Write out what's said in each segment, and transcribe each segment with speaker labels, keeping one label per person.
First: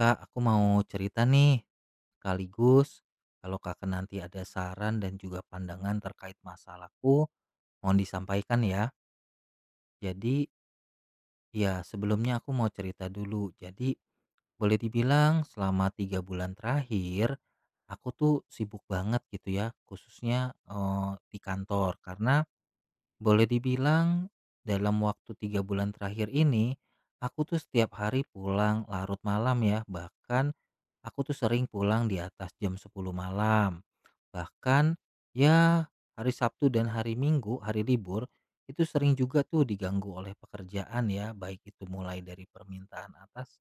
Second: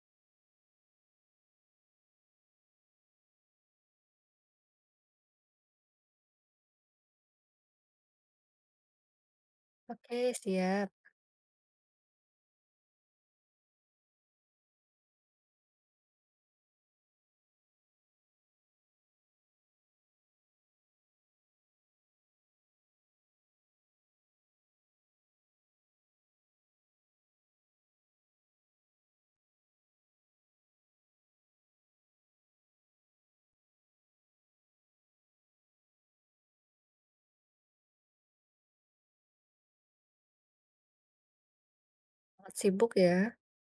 Speaker 1: Kak, aku mau cerita nih. Sekaligus, kalau kakak nanti ada saran dan juga pandangan terkait masalahku, mohon disampaikan ya.
Speaker 2: Oke,
Speaker 1: Jadi,
Speaker 2: siap.
Speaker 1: ya sebelumnya aku mau cerita dulu. Jadi, boleh dibilang selama tiga bulan terakhir, aku tuh sibuk banget gitu ya, khususnya di kantor. Karena boleh dibilang dalam waktu 3 bulan terakhir ini, aku tuh setiap hari pulang larut malam ya, bahkan aku tuh sering pulang di atas jam 10 malam. Bahkan ya hari Sabtu dan hari Minggu, hari libur, itu sering juga tuh diganggu oleh pekerjaan ya, baik itu mulai dari
Speaker 2: Sangat sibuk
Speaker 1: permintaan
Speaker 2: ya.
Speaker 1: atas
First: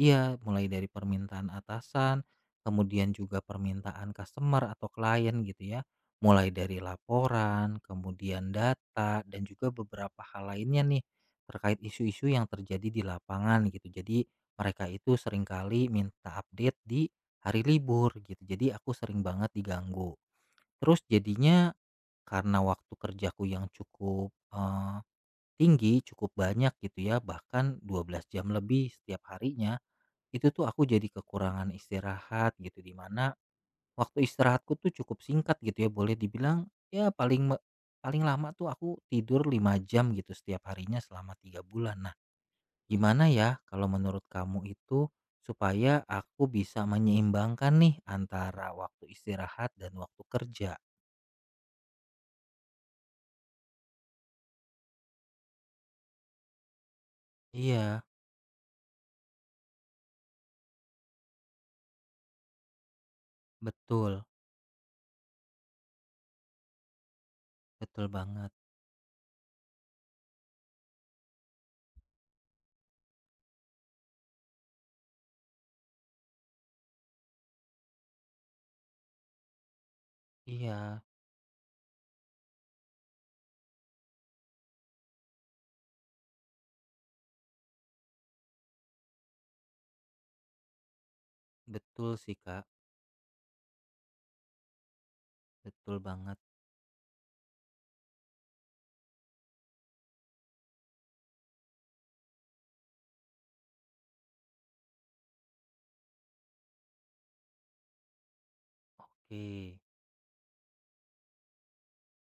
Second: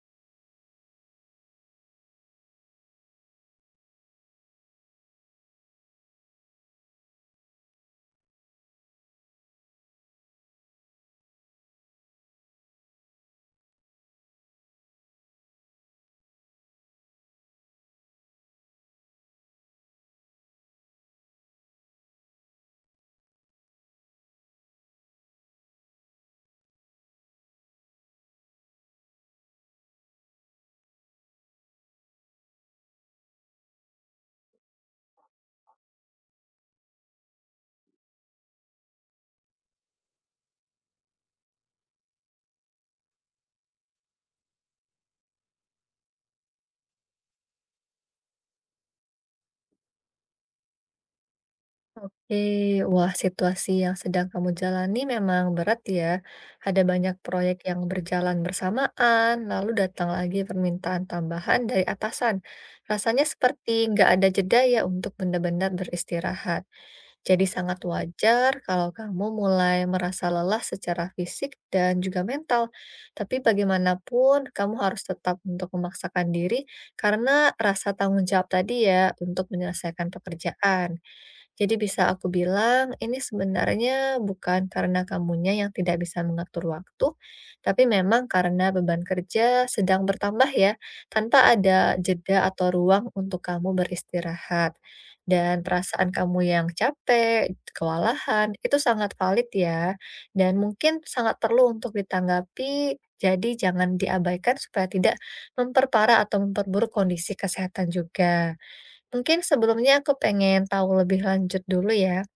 Speaker 1: iya, mulai dari permintaan atasan, kemudian juga permintaan customer atau klien gitu ya. Mulai dari laporan, kemudian data, dan juga beberapa hal lainnya nih terkait isu-isu yang terjadi di lapangan gitu. Jadi mereka itu seringkali minta update di hari libur gitu. Jadi aku sering banget diganggu. Terus jadinya karena waktu kerjaku yang cukup tinggi, cukup banyak gitu ya, bahkan 12 jam lebih setiap harinya, itu tuh aku jadi kekurangan istirahat gitu di mana waktu istirahatku tuh cukup singkat gitu ya, boleh dibilang ya paling lama tuh aku tidur 5 jam gitu setiap harinya selama 3 bulan. Nah, gimana ya kalau menurut kamu itu supaya aku bisa menyeimbangkan nih antara waktu istirahat dan waktu kerja?
Speaker 2: Wah, situasi yang sedang kamu jalani memang berat ya. Ada banyak proyek yang
Speaker 1: Iya,
Speaker 2: berjalan bersamaan, lalu datang lagi permintaan tambahan dari atasan. Rasanya seperti nggak
Speaker 1: betul,
Speaker 2: ada jeda ya untuk benar-benar beristirahat. Jadi sangat
Speaker 1: betul banget.
Speaker 2: wajar kalau kamu mulai merasa lelah secara fisik dan juga mental. Tapi bagaimanapun kamu harus tetap untuk memaksakan diri karena rasa tanggung jawab tadi ya untuk menyelesaikan pekerjaan.
Speaker 1: Iya,
Speaker 2: Jadi bisa aku bilang ini sebenarnya bukan karena kamunya yang tidak bisa mengatur waktu, tapi memang karena beban kerja sedang bertambah ya, tanpa ada
Speaker 1: betul sih,
Speaker 2: jeda
Speaker 1: Kak,
Speaker 2: atau ruang untuk kamu beristirahat. Dan
Speaker 1: betul
Speaker 2: perasaan kamu
Speaker 1: banget.
Speaker 2: yang capek, kewalahan, itu sangat valid ya. Dan mungkin sangat perlu untuk ditanggapi, jadi jangan diabaikan supaya tidak memperparah atau memperburuk kondisi kesehatan juga. Mungkin
Speaker 1: Oke,
Speaker 2: sebelumnya aku pengen tahu lebih lanjut dulu ya,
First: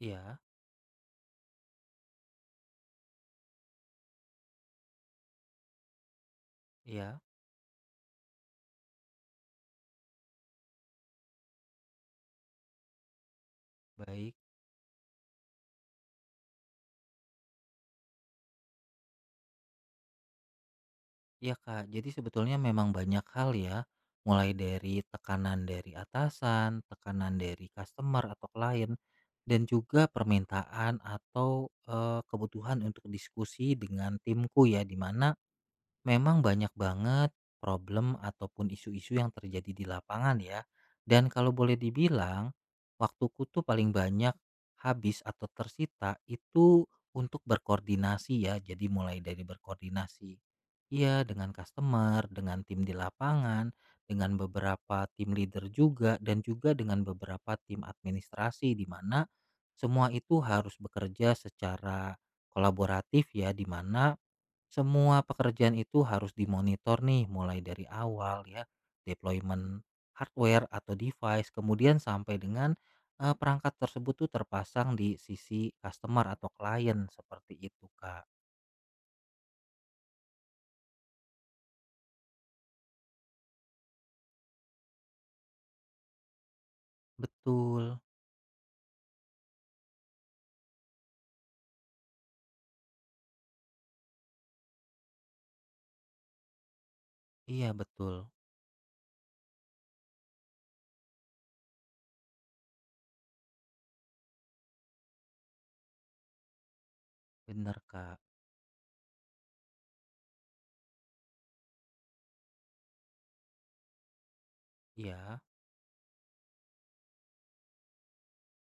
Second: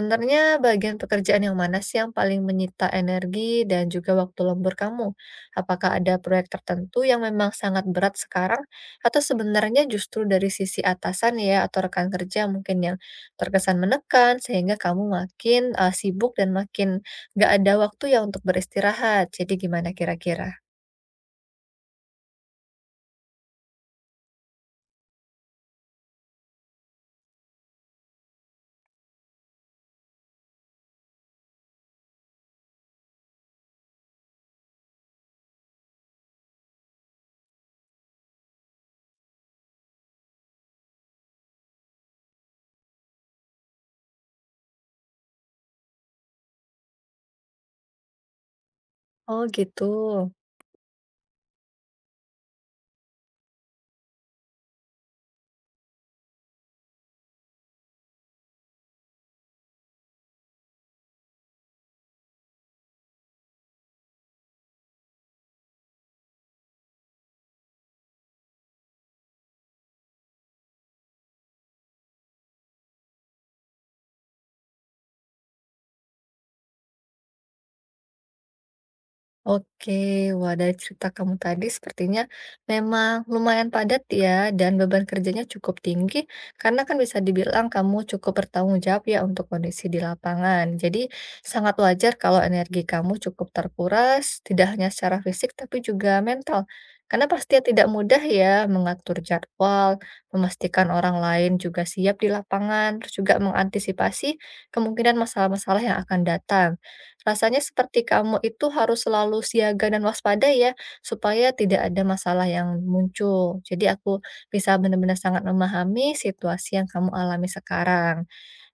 Speaker 1: iya
Speaker 2: bagian pekerjaan yang mana sih yang paling menyita energi dan juga waktu lembur kamu? Apakah ada proyek tertentu yang
Speaker 1: iya,
Speaker 2: memang sangat berat sekarang, atau sebenarnya justru dari sisi atasan ya, atau rekan kerja mungkin yang terkesan
Speaker 1: baik.
Speaker 2: menekan, sehingga kamu makin sibuk dan makin gak ada waktu ya untuk beristirahat? Jadi gimana kira-kira?
Speaker 1: Iya Kak, jadi sebetulnya memang banyak hal ya, mulai dari tekanan dari atasan, tekanan dari customer atau klien, dan juga permintaan atau kebutuhan untuk diskusi dengan timku ya, di mana memang banyak banget problem ataupun isu-isu yang terjadi di lapangan ya. Dan kalau boleh dibilang, waktuku tuh paling banyak habis atau tersita itu untuk berkoordinasi ya. Jadi mulai
Speaker 2: Oh
Speaker 1: dari
Speaker 2: gitu.
Speaker 1: berkoordinasi iya dengan customer, dengan tim di lapangan, dengan beberapa tim leader juga dan juga dengan beberapa tim administrasi di mana semua itu harus bekerja secara kolaboratif ya di mana semua pekerjaan itu harus dimonitor nih mulai dari awal ya, deployment hardware atau device, kemudian sampai dengan perangkat tersebut tuh terpasang di sisi customer atau klien seperti itu, Kak.
Speaker 2: Oke, wah dari cerita kamu tadi sepertinya memang lumayan padat ya dan beban kerjanya cukup tinggi karena kan bisa dibilang
Speaker 1: Betul.
Speaker 2: kamu cukup bertanggung jawab ya untuk kondisi di lapangan. Jadi sangat wajar kalau energi kamu cukup terkuras, tidak hanya secara fisik tapi juga mental. Karena pasti
Speaker 1: Iya,
Speaker 2: tidak mudah
Speaker 1: betul.
Speaker 2: ya mengatur jadwal, memastikan orang lain juga siap di lapangan, terus juga mengantisipasi kemungkinan masalah-masalah yang akan datang. Rasanya
Speaker 1: Bener,
Speaker 2: seperti
Speaker 1: Kak.
Speaker 2: kamu itu harus selalu siaga dan waspada ya, supaya tidak ada masalah yang muncul. Jadi aku bisa benar-benar
Speaker 1: Iya,
Speaker 2: sangat memahami situasi yang kamu alami sekarang.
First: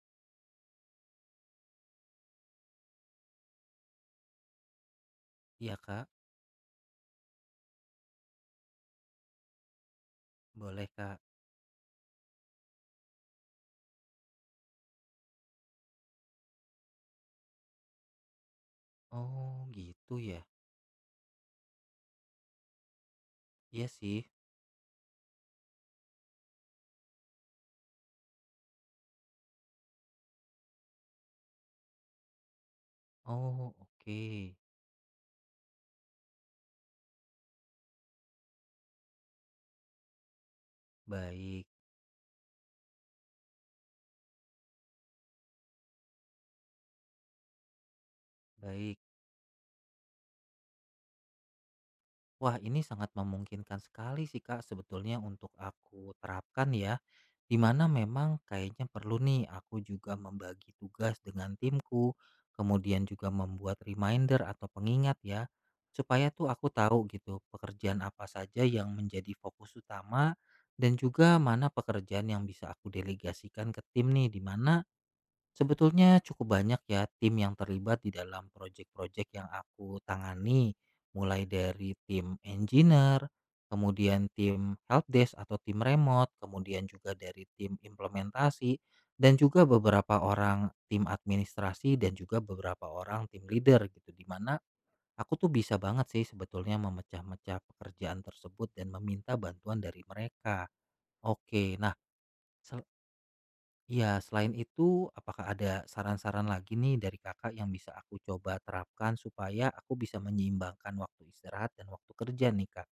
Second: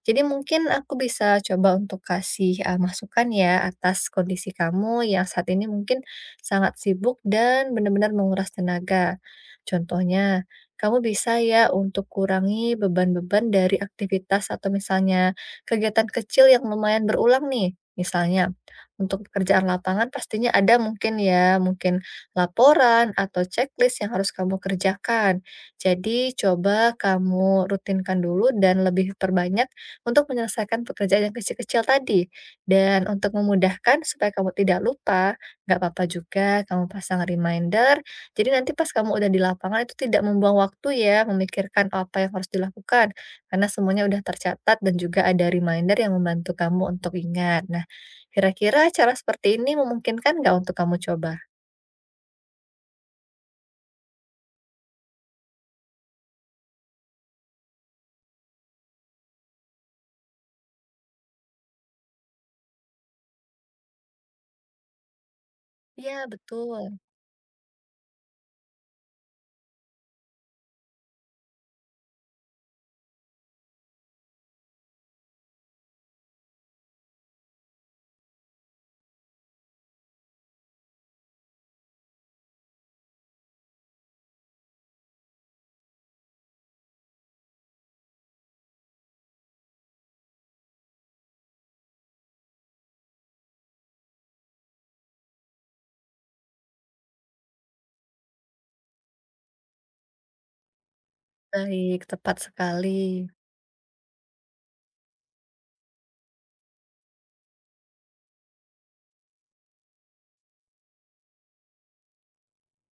Speaker 2: Jadi mungkin aku bisa coba untuk kasih, masukan ya atas kondisi kamu yang saat ini
Speaker 1: iya,
Speaker 2: mungkin
Speaker 1: Kak.
Speaker 2: sangat sibuk dan benar-benar menguras tenaga. Contohnya,
Speaker 1: Boleh,
Speaker 2: kamu
Speaker 1: Kak.
Speaker 2: bisa ya untuk kurangi beban-beban dari aktivitas atau misalnya kegiatan kecil yang lumayan berulang nih. Misalnya, untuk
Speaker 1: Oh,
Speaker 2: pekerjaan lapangan
Speaker 1: gitu ya.
Speaker 2: pastinya ada mungkin ya, mungkin laporan atau
Speaker 1: Iya
Speaker 2: checklist yang
Speaker 1: sih.
Speaker 2: harus kamu kerjakan. Jadi coba kamu rutinkan dulu dan lebih perbanyak untuk menyelesaikan pekerjaan yang kecil-kecil tadi. Dan untuk
Speaker 1: Oh,
Speaker 2: memudahkan
Speaker 1: oke.
Speaker 2: supaya kamu tidak lupa, nggak apa-apa juga kamu pasang reminder. Jadi nanti pas kamu udah di lapangan itu tidak membuang waktu ya
Speaker 1: Baik,
Speaker 2: memikirkan apa yang harus dilakukan. Karena semuanya udah tercatat dan juga ada reminder yang membantu kamu untuk ingat. Nah, kira-kira
Speaker 1: baik.
Speaker 2: cara seperti ini memungkinkan nggak untuk kamu coba?
Speaker 1: Wah, ini sangat memungkinkan sekali sih Kak sebetulnya untuk aku terapkan ya, dimana memang kayaknya perlu nih aku juga membagi tugas dengan timku, kemudian juga membuat reminder atau pengingat ya,
Speaker 2: Iya,
Speaker 1: supaya tuh aku
Speaker 2: betul.
Speaker 1: tahu gitu pekerjaan apa saja yang menjadi fokus utama dan juga mana pekerjaan yang bisa aku delegasikan ke tim nih, dimana sebetulnya cukup banyak ya tim yang terlibat di dalam proyek-proyek yang aku tangani, mulai dari tim engineer, kemudian tim helpdesk atau tim remote, kemudian juga dari tim implementasi, dan juga beberapa orang tim administrasi dan juga beberapa orang tim leader gitu, di mana aku tuh bisa banget sih sebetulnya memecah-mecah pekerjaan tersebut dan meminta bantuan dari mereka. Oke, nah
Speaker 2: Baik, tepat sekali.
Speaker 1: iya, selain itu, apakah ada saran-saran lagi nih dari kakak yang bisa aku coba terapkan supaya aku bisa menyeimbangkan waktu istirahat dan waktu kerja nih kak?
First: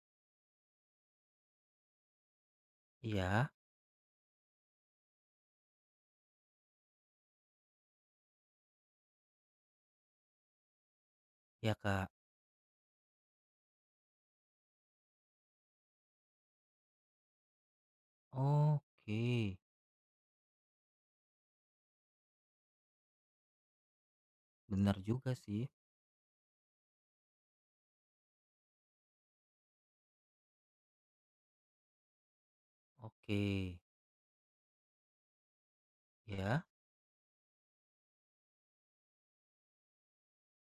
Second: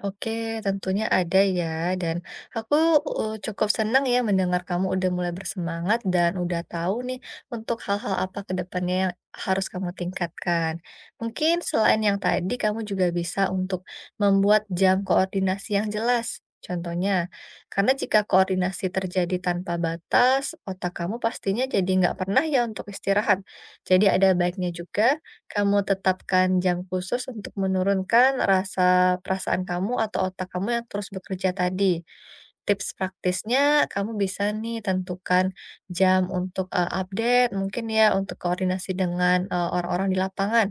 Speaker 2: Oke, tentunya ada ya, dan aku
Speaker 1: Iya,
Speaker 2: cukup senang ya mendengar kamu udah mulai bersemangat dan udah tahu nih untuk hal-hal apa ke depannya yang harus kamu tingkatkan. Mungkin
Speaker 1: ya
Speaker 2: selain
Speaker 1: kak.
Speaker 2: yang tadi, kamu juga bisa untuk membuat jam koordinasi yang jelas. Contohnya, karena jika koordinasi terjadi
Speaker 1: Oke,
Speaker 2: tanpa batas, otak kamu pastinya jadi nggak pernah ya untuk istirahat. Jadi ada baiknya
Speaker 1: benar
Speaker 2: juga
Speaker 1: juga sih.
Speaker 2: kamu tetapkan jam khusus untuk menurunkan rasa perasaan kamu atau otak kamu yang terus bekerja tadi. Tips
Speaker 1: Oke,
Speaker 2: praktisnya, kamu bisa nih tentukan jam
Speaker 1: ya,
Speaker 2: untuk update, mungkin ya untuk koordinasi dengan orang-orang di lapangan.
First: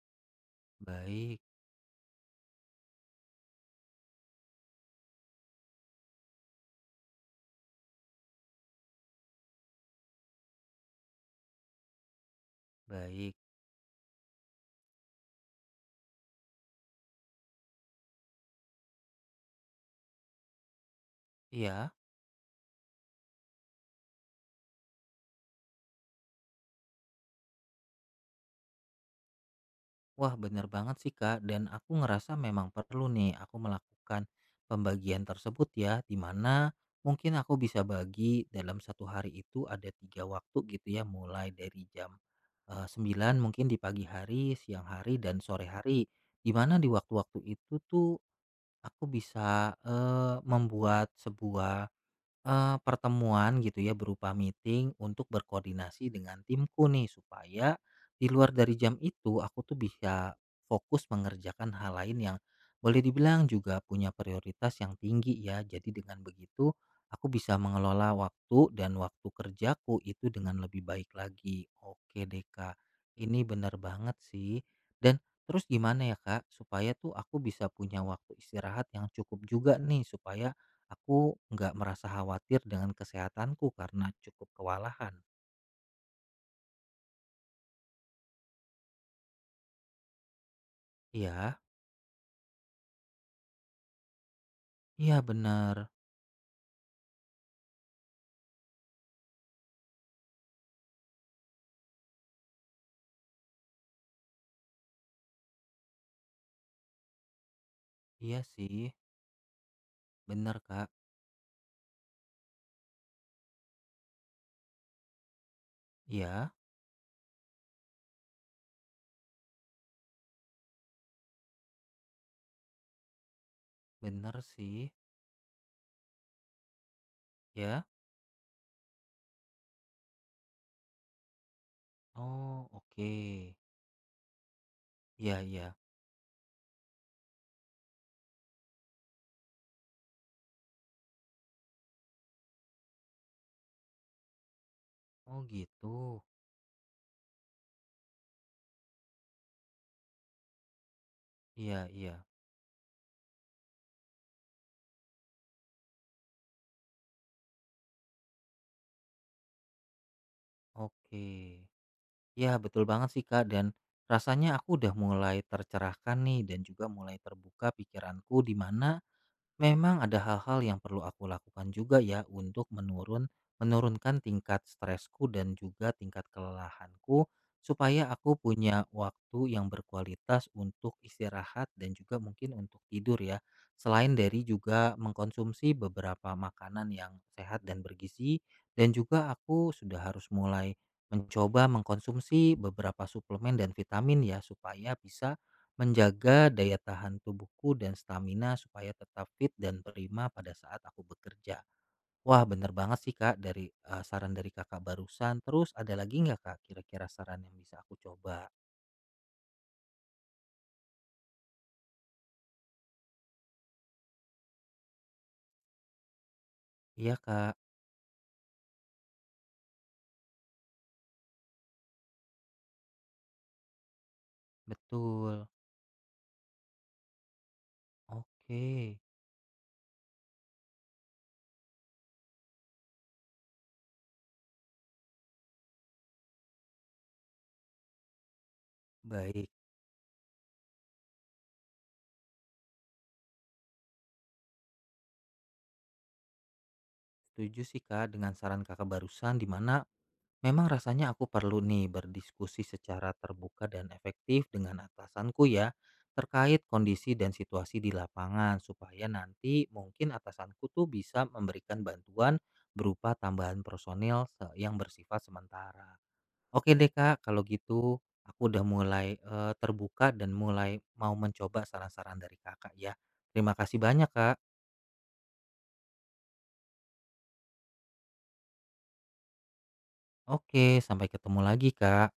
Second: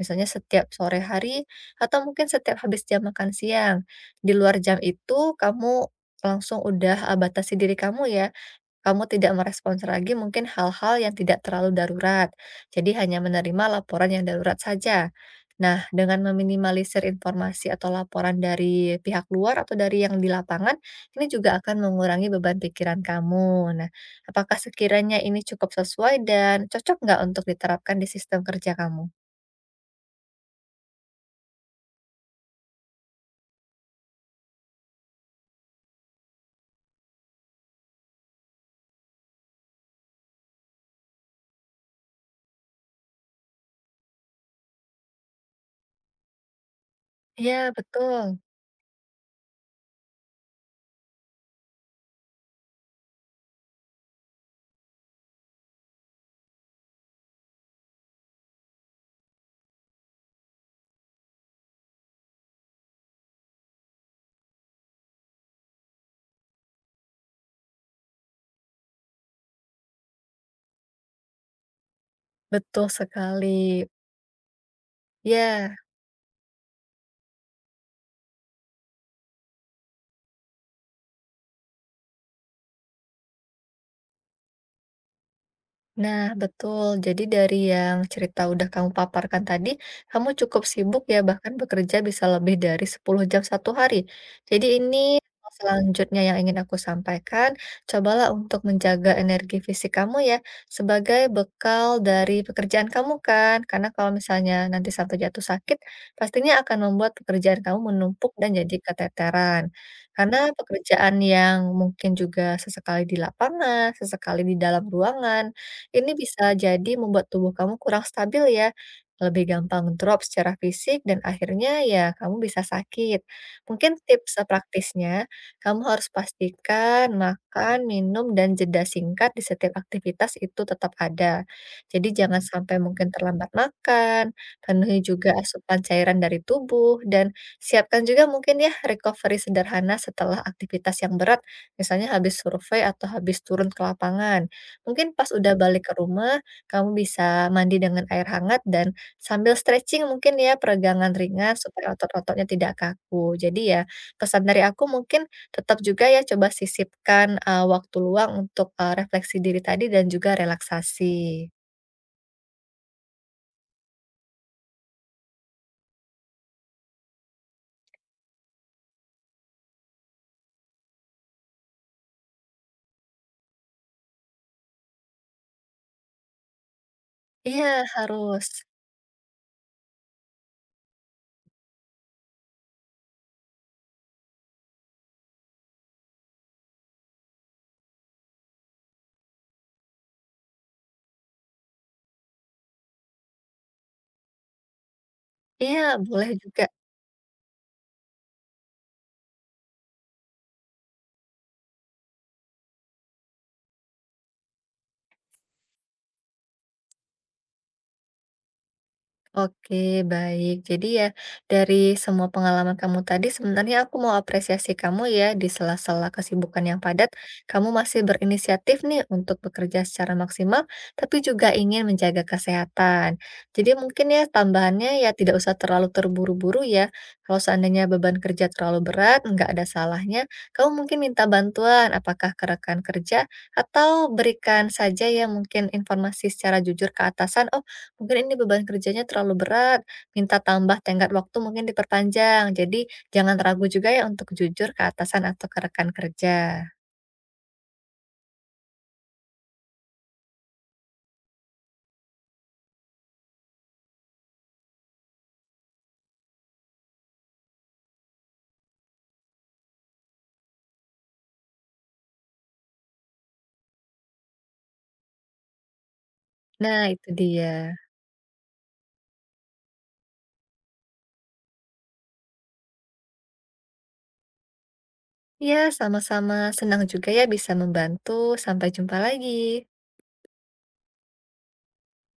Speaker 2: Misalnya setiap sore
Speaker 1: baik,
Speaker 2: hari atau mungkin setiap habis jam makan siang. Di luar jam itu, kamu langsung udah batasi diri kamu ya. Kamu tidak merespons lagi mungkin hal-hal yang tidak terlalu darurat, jadi hanya
Speaker 1: baik.
Speaker 2: menerima laporan yang darurat saja. Nah, dengan meminimalisir informasi atau laporan dari pihak luar atau dari yang di lapangan, ini juga akan
Speaker 1: Iya.
Speaker 2: mengurangi beban pikiran kamu. Nah, apakah sekiranya ini cukup sesuai dan cocok nggak untuk diterapkan di sistem kerja kamu?
Speaker 1: Wah, bener banget sih, Kak, dan aku ngerasa memang perlu nih aku melakukan pembagian tersebut ya, di mana mungkin aku bisa bagi dalam satu hari itu ada tiga waktu gitu ya, mulai dari jam 9 mungkin di pagi hari, siang hari, dan sore hari. Di mana di waktu-waktu
Speaker 2: Iya,
Speaker 1: itu tuh
Speaker 2: betul.
Speaker 1: aku bisa membuat sebuah pertemuan gitu ya berupa meeting untuk berkoordinasi dengan timku nih supaya di luar dari jam itu aku tuh bisa fokus mengerjakan hal lain yang boleh dibilang juga punya prioritas yang tinggi ya. Jadi dengan begitu aku bisa mengelola waktu dan waktu kerjaku itu dengan lebih baik lagi. Oke deh Kak,
Speaker 2: Betul
Speaker 1: ini
Speaker 2: sekali.
Speaker 1: benar banget sih. Dan terus
Speaker 2: Ya.
Speaker 1: gimana ya Kak supaya tuh aku bisa punya waktu istirahat yang cukup juga nih supaya aku nggak merasa khawatir dengan kesehatanku karena cukup kewalahan.
Speaker 2: Nah, betul. Jadi dari yang cerita udah kamu paparkan tadi, kamu cukup sibuk ya, bahkan
Speaker 1: Iya,
Speaker 2: bekerja bisa lebih dari 10 jam satu hari. Jadi
Speaker 1: iya
Speaker 2: ini hal
Speaker 1: benar.
Speaker 2: selanjutnya yang ingin aku sampaikan, cobalah untuk menjaga energi fisik kamu ya, sebagai bekal dari pekerjaan kamu kan. Karena kalau misalnya nanti sampai jatuh sakit, pastinya akan membuat pekerjaan kamu menumpuk
Speaker 1: Iya
Speaker 2: dan jadi
Speaker 1: sih,
Speaker 2: keteteran. Karena
Speaker 1: benar Kak.
Speaker 2: pekerjaan yang mungkin juga sesekali di lapangan, sesekali di dalam ruangan, ini bisa
Speaker 1: Iya,
Speaker 2: jadi membuat tubuh kamu kurang stabil ya, lebih gampang drop secara fisik dan akhirnya ya kamu bisa sakit. Mungkin
Speaker 1: benar
Speaker 2: tips
Speaker 1: sih.
Speaker 2: praktisnya, kamu harus pastikan makan,
Speaker 1: Ya.
Speaker 2: minum, dan jeda singkat di setiap aktivitas itu tetap ada. Jadi jangan
Speaker 1: Oh,
Speaker 2: sampai
Speaker 1: oke.
Speaker 2: mungkin terlambat makan, penuhi juga
Speaker 1: Iya, iya.
Speaker 2: asupan cairan dari tubuh, dan siapkan juga mungkin ya recovery sederhana setelah aktivitas yang berat, misalnya habis survei atau habis turun ke lapangan. Mungkin pas
Speaker 1: Oh
Speaker 2: udah balik ke
Speaker 1: gitu.
Speaker 2: rumah, kamu bisa mandi dengan air hangat dan sambil stretching mungkin ya, peregangan ringan
Speaker 1: Iya,
Speaker 2: supaya
Speaker 1: iya.
Speaker 2: otot-ototnya tidak kaku. Jadi ya, pesan dari aku mungkin tetap juga ya coba sisipkan, waktu luang untuk, refleksi diri tadi dan juga relaksasi.
Speaker 1: Oke. Ya, betul banget sih Kak dan rasanya aku udah mulai tercerahkan nih dan juga mulai terbuka pikiranku di mana memang ada hal-hal yang perlu aku lakukan juga ya untuk menurunkan tingkat stresku dan juga tingkat kelelahanku
Speaker 2: Iya,
Speaker 1: supaya aku
Speaker 2: harus.
Speaker 1: punya waktu yang berkualitas untuk istirahat dan juga mungkin untuk tidur ya. Selain dari juga mengkonsumsi beberapa makanan yang sehat dan bergizi dan juga aku sudah harus mulai mencoba mengkonsumsi beberapa suplemen dan vitamin ya supaya bisa
Speaker 2: Iya, boleh
Speaker 1: menjaga
Speaker 2: juga.
Speaker 1: daya tahan tubuhku dan stamina supaya tetap fit dan prima pada saat aku bekerja. Wah, bener banget sih Kak dari saran dari Kakak barusan. Terus ada lagi nggak Kak kira-kira saran yang bisa aku coba?
Speaker 2: Oke, baik. Jadi ya, dari semua pengalaman kamu tadi, sebenarnya aku mau apresiasi kamu ya, di sela-sela kesibukan yang padat,
Speaker 1: Iya Kak,
Speaker 2: kamu masih berinisiatif nih untuk bekerja secara maksimal, tapi juga ingin menjaga kesehatan. Jadi mungkin ya, tambahannya ya tidak
Speaker 1: betul.
Speaker 2: usah terlalu terburu-buru ya. Kalau seandainya beban kerja
Speaker 1: Oke,
Speaker 2: terlalu berat, nggak ada salahnya, kamu mungkin minta bantuan, apakah ke rekan kerja, atau berikan saja ya mungkin informasi secara jujur ke atasan, "Oh, mungkin ini beban kerjanya terlalu
Speaker 1: baik.
Speaker 2: berat, minta tambah tenggat waktu mungkin diperpanjang." Jadi jangan ragu juga ya untuk jujur ke atasan atau ke rekan kerja.
Speaker 1: Setuju sih Kak dengan saran Kakak barusan di mana memang rasanya aku perlu nih berdiskusi secara terbuka dan efektif dengan atasanku ya terkait kondisi dan situasi di lapangan supaya nanti mungkin atasanku tuh bisa memberikan bantuan berupa tambahan personil se- yang bersifat sementara. Oke
Speaker 2: Nah,
Speaker 1: deh
Speaker 2: itu
Speaker 1: Kak, kalau
Speaker 2: dia.
Speaker 1: gitu aku udah mulai terbuka dan mulai mau mencoba saran-saran dari Kakak ya. Terima kasih banyak Kak.
Speaker 2: Ya sama-sama. Senang juga ya bisa membantu. Sampai jumpa lagi.
Speaker 1: Oke, sampai ketemu lagi Kak.